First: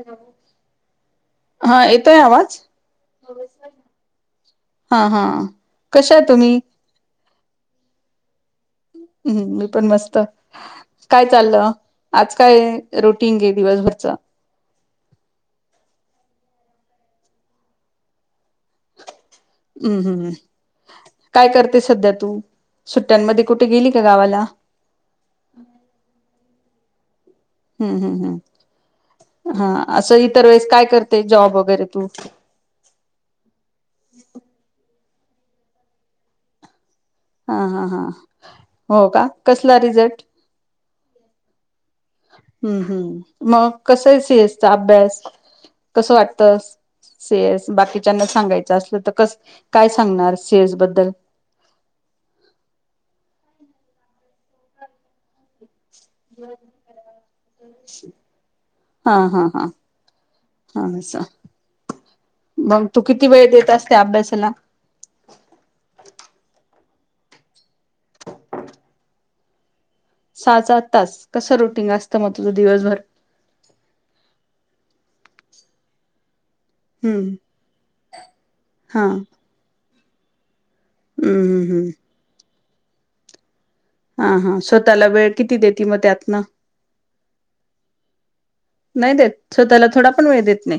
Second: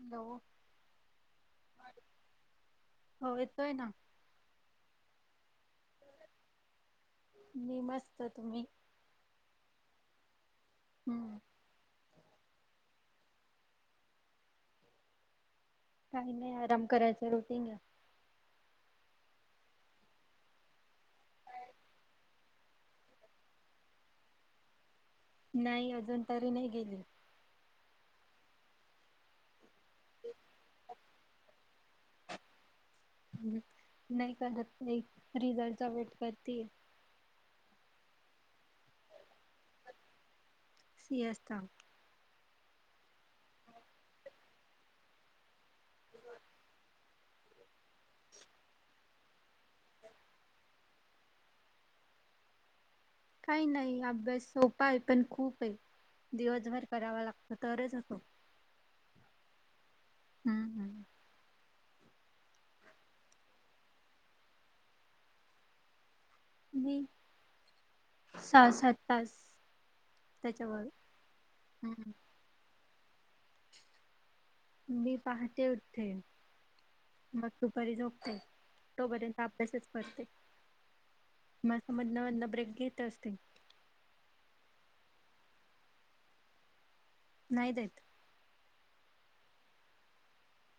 Hello हा येतोय आवाज. हो येतोय ना हां हां, कशा तुम्ही? मी मस्त, तुम्ही? हम्म, मी पण मस्त, काय हम्म चाललं? आज काय, रूटिंग ये दिवसभरच? काही नही आराम करायचं, रुटींग. हम्म हम्, काय करते सध्या तू, सुट्टयांमध्ये कुठे गेली का गावाला? नाही, अजून तरी नही गेली. हम्म हम् हम्, हां असं इतरवेळेस काय करते, जॉब वगैरे तू? ह्म, नही करत, एक रिझलचा वेट करतिये. हां हां हां, हो का? कसला रिझल्ट? सी एस चा [unintelligible] हम्म हम्म, म कस ये सी एस चा अभ्यास, कसं वाटत? सी एस, बाकीच्यांना सांगायचं असलं, तर कस काय सांगणार, सी एस बद्दल? काही नाही अभ्यास सोपा ये, पण खूप ये. दिवसभर करावा लागतो, तरच होतो. हां हां हां, हम्म. असं. मंग, तू किती वेळ देत असते, अभ्यासाला? मी, सहा सात तास. सहा त्याच्यावर सात तास, कसं रुटीन हम्म. असतं, मग तुझं दिवसभर? मी पाहते उठतेे, हम्म मग दुपारी झोपते, हा तो हम्म पर्यंत अभ्यास च करते, हम्म मध हम्म न मध ब्रेक घेत असते. हां हां, स्वतःला वेळ किती देती म त्यातन? नाही देत. नाही देत, स्वतःला थोडा पण वेळ देत नई,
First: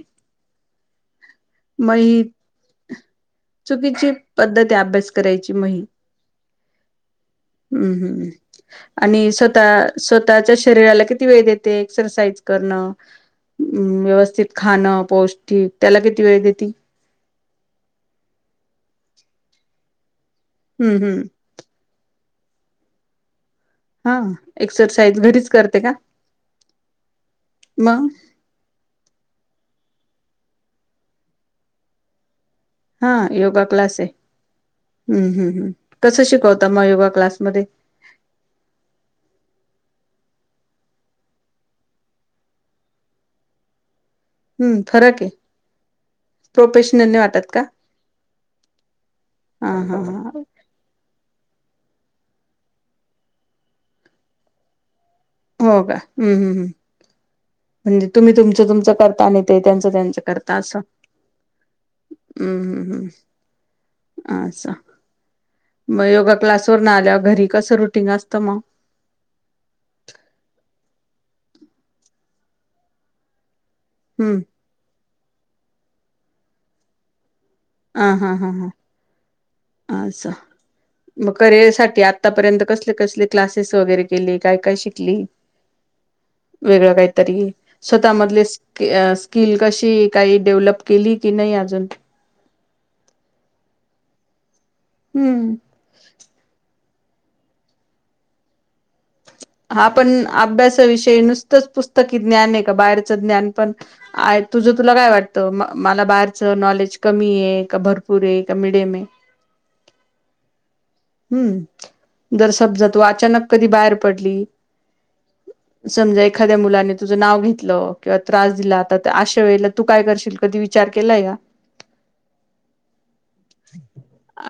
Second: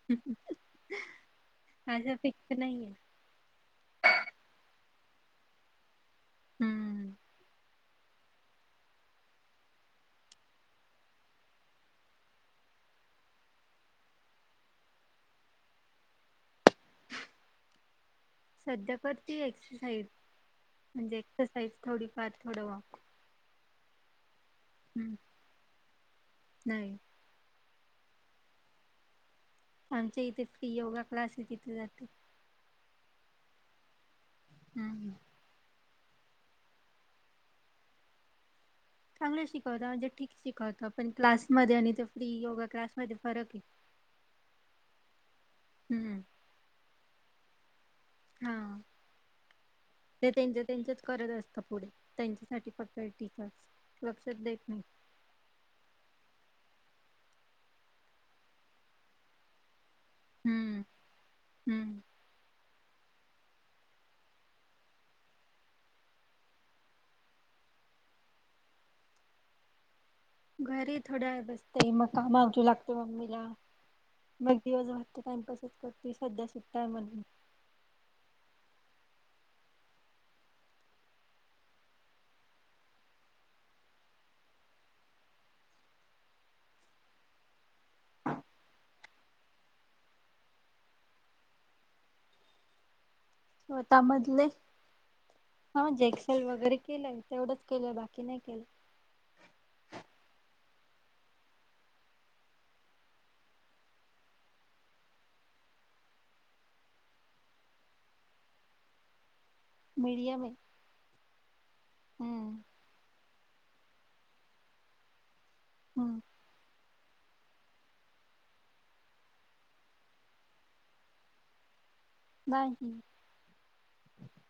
मै माझं फिक्स नाहीये. चुकीची पद्धत ये, अभ्यास करायची म ही. हम्म. हम् ह् आणि स्वतः स्वतःच्या शरीराला किती वेळ देते? एक्सरसाइज करणं, मं व्यवस्थित खाणं पौष्टिक, त्याला किती वेळ देती? सध्या कर ती एक्सरसाईज, हम्म म्हणजे हम्म एक्सरसाइज थोडीफार, थोडं वाक् हां, हम्म एक्सरसाइज घरीच करते का? नाही. मग? आमच्या इथे फ्री योगा क्लास ये, तिथे जाते. हां योगा क्लास ये, हम्म. ह्म ह्म, कसं शिकवता म योगा क्लासमध्ये? चांगलं शिकवता, म्हणजे ठीक शिकवता, पण क्लासमध्ये आणि ते फ्री योगा क्लासमध्ये फरक ये. हम्म, फरक ये. हम्म ह्म. प्रोफेशनल नही वाटत का? हां, हा हा हा ते त्यांचे त्यांच्याच करत असता पुढे, त्यांच्यासाठी फक्त हे ठीक च, लक्षच देत नाही. हो का? ह्म हम्म, म्हणजे तुम्ही तुमचं तुमच करता आणि ते त्यांच त्यांच करता, हम्म. असं? हम्म. हम्म हम्म. आसं. म योगा क्लासवरून आल्यावर, घरी कसं रुटिंग असतं, मग? घरी थोड्यावेळ बसते, म काम आवरु लागते, मम्मीला. हम्म मग दिवस भर त टाइमपासच करते, सध्या सुट्टा म्हणून हा हा हा हा. अस. मग करिअर साठी आतापर्यंत कसले कसले क्लासेस वगैरे केले? काय काय शिकली? वेगळं काहीतरी? स्वतः मधले स्किल कशी काही डेव्हलप केली की नाही अजून? स्वतः मधले? हम्म. हा जेएक्सेल वगैरे केलंय. तेवढंच केलंय. बाकी नाही केलं. हा पण अभ्यासाविषयी नुसतंच पुस्तकी ज्ञाने, का बाहेरचं ज्ञान पण आ तुझं तुला काय वाटतं? मला बाहेरच नॉलेज कमीये? का भरपूरे का मिडयमे? मीडिय मे. हम्म. जर समजा तू अचानक कधी बाहेर पडली? हम्म. समजा एक एखाद्या मुलाने तुझं नाव घेतलं. किंवा त्रास दिला. तर अशा वेळेला तू काय करशील? कधी विचार केलाय का? [inaudible] नाही.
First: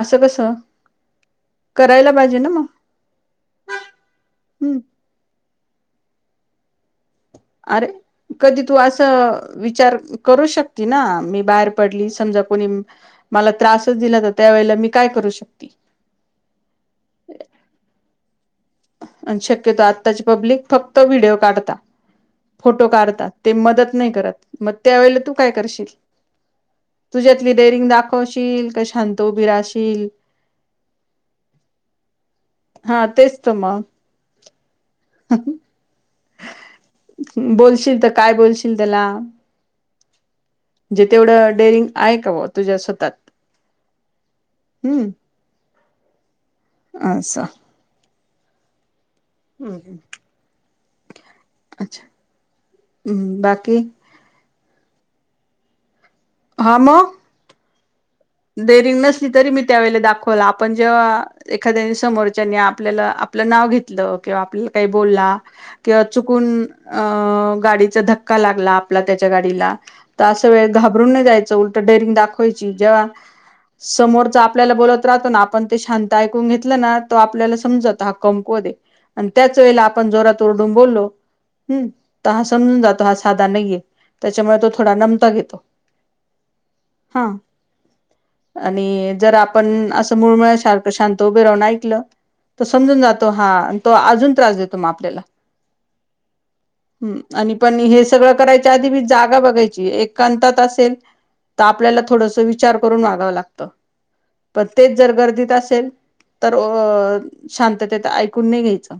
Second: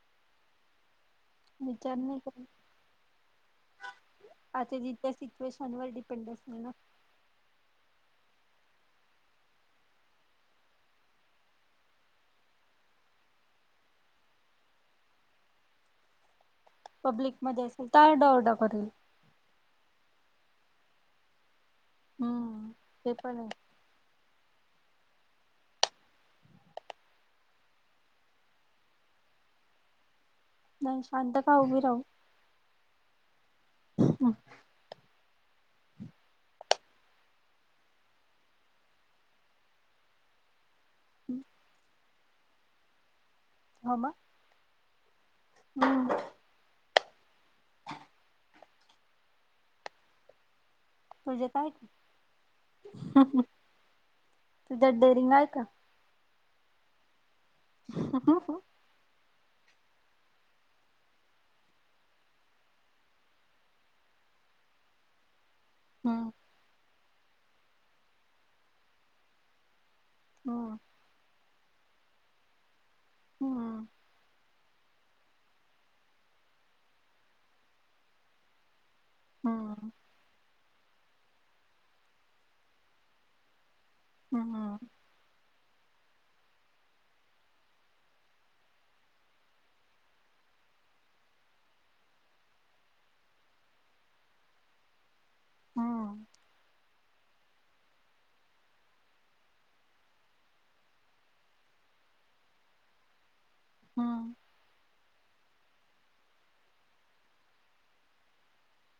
असं कसं? विचार करायला नाही [inaudible] पाहिजे ना मग का आता हम्म जिथ [unintelligible] पैशांवर डिपेंडअसते ना? अरे. कधी तू असं विचार करू शकते ना, मी बाहेर पडली समजा कोणी मला त्रासच दिला तर, त्यावेेळेला मी काय करू शकते? पब्लिकमध्येध असेल तर, आरडा ओरडा करेल. आणि शक्यतो आत्ताची पब्लिक फक्त व्हिडिओ काढता. हम्म फोटो काढता. पण आहे ते मदत नाही करत. म त्यावेेळेला तू काय करशील? तुझ्यातली डेरिंग दाखवशील? का शांत उभी राशील? नाही. शांत का उभी राहू? हा तेच त म. हम्म. बोलशील त काय बोलशील त्याला? जे तेवढं डेअरिंग आहे का बा? तुझ्या स्वतात. हो मग. हम्म. अस. हम्म. तूझात आहेत? अच्छा हम्म बाकी तुझ्यात डेरिंग आहे का? हा मग. [inaudible] डेरिंग नसली तरी मी त्यावेळला दाखवल. आपण जेव्हा एखाद्या समोरच्यानी आपल्याला आपलं नाव घेतलं. किंवा आपल्याला काही बोलला. किंवा हम्म. चुकून अ गाडीचा धक्का लागला. आपला त्याच्या गाडीला. तर अशा वेळ हम्म. घाबरून नाही जायचं. उलटं डेअरिंग दाखवायची. जेव्हा हम्म. समोरच आपल्याला बोलत राहतो ना. आपण ते शांत ऐकून घेतलं ना. तो आपल्याला समजत. हा कमकुवते. आणि त्याच वेळेला हम्म. आपण जोरात ओरडून बोललो. हम्म तर हा समजून जातो हा साधा नाहीे. त्याच्यामुळे तो हम्म. थोडा नमता घेतो. हा. आणि जर आपण असं मुळमळ्यासारखं शांत उभे राहून ऐकलं तो समजून जातो हा आणि तो अजून त्रास देतो मग आपल्याला. हम्म. हम्म आणि पण हे सगळं करायच्या आधी मी जागा बघायची एक कांतात असेल. तर आपल्याला थोडस विचार करून वागाव लागत. हा. पण तेच जर गर्दीत असेल. तर अ शांततेत ऐकून नाही घ्यायचं.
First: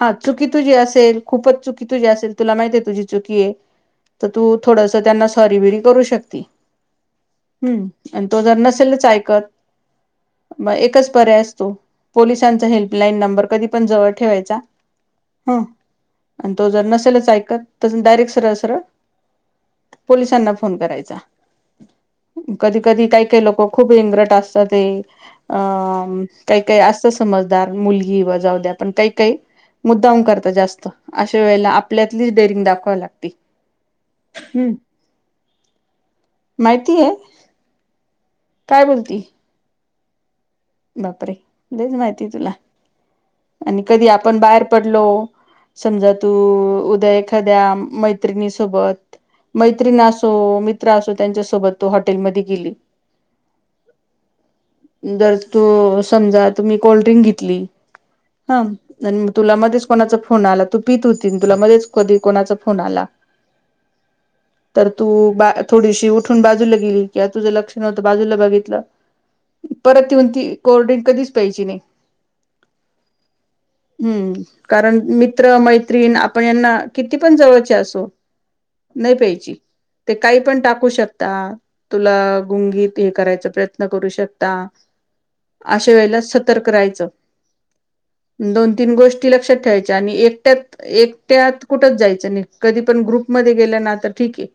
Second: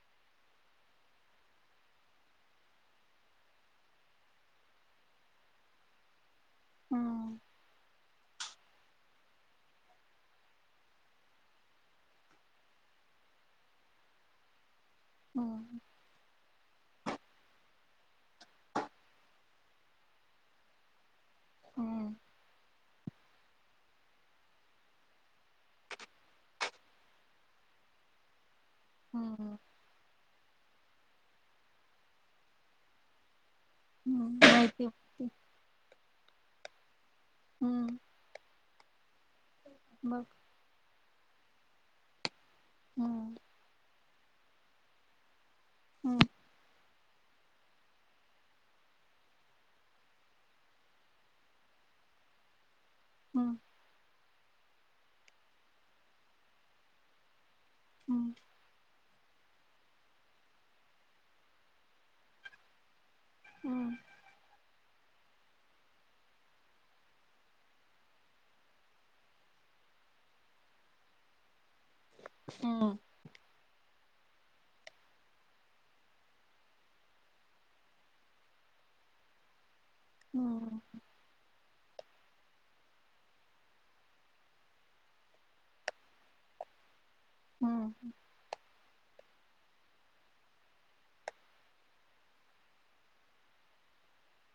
हा चुकी तुझी असेल खूपच चुकी तुझी असेल तुला माहती आहे तुझी चुकी आहे. तर तू थोडस त्यांना सॉरी बी री करू शकते. हम्म. हम्म, आणि तो जर नसेल च ऐकत मग एकच पर्याय असतो पोलिसांचा हेल्पलाईन नंबर कधी पण जवळ ठेवायचा. ह. हम्म. आणि तो जर नसेलच ऐकत तस डायरेक्ट सरळ, सरळ पोलिसांना फोन करायचा. हम्म. कधी, कधी काही, काही लोक खूप इंग्रट असतात ते अ काही, काही असतं समजदार मुलगी ही जाऊद्या पण काही, काही हम्म. मुद्दाम करत जास्त अशा वेळेला आपल्यातलीच डेअरिंग दाखवावी लागते. हम्म, माहिती असते. माहिती आहे. हम्म बघ बापरे लईच माहिती तुला हम्म आणि कधी आपण बाहेर पडलो समजा हम्म तू उद्या एखाद्या मैत्रिणी सोबत मैत्रिण असो मित्र असो त्यांच्यासोबत तु हॉटेलमध्ये गेली हम्म. जर तू समजा तुम्ही कोल्डड्रिंक घेतली. ह... तुला मध्येच कोणाचा फोन आला तू पीत होती तुला मध्येच कधी कोणाचा फोन आला हम्म. हा [inaudible] तर तू बा थोडीशी उठून बाजूला गेली कि तुझं लक्ष नव्हतं बाजूला बघितलं परत येऊन ती कोल्ड्रिंक कधीच प्यायची नाही. हम्म. हँ [unintelligible] हम्म कारण मित्र मैत्रीण आपण यांना किती पण जवळचे असो नाही प्यायची. ते काही पण हम्म टाकू शकता तुला गुंगीत हे करायचा प्रयत्न करू शकता. अशा वेळेला सतर्क राहायच. हम्म. दोन, तीन गोष्टी लक्षात ठेवायच्या आणि एकट्यात एकट्यात कुठंच जायचं नाही कधी पण ग्रुपमध्ये गेलं ना तर ठीक आहे.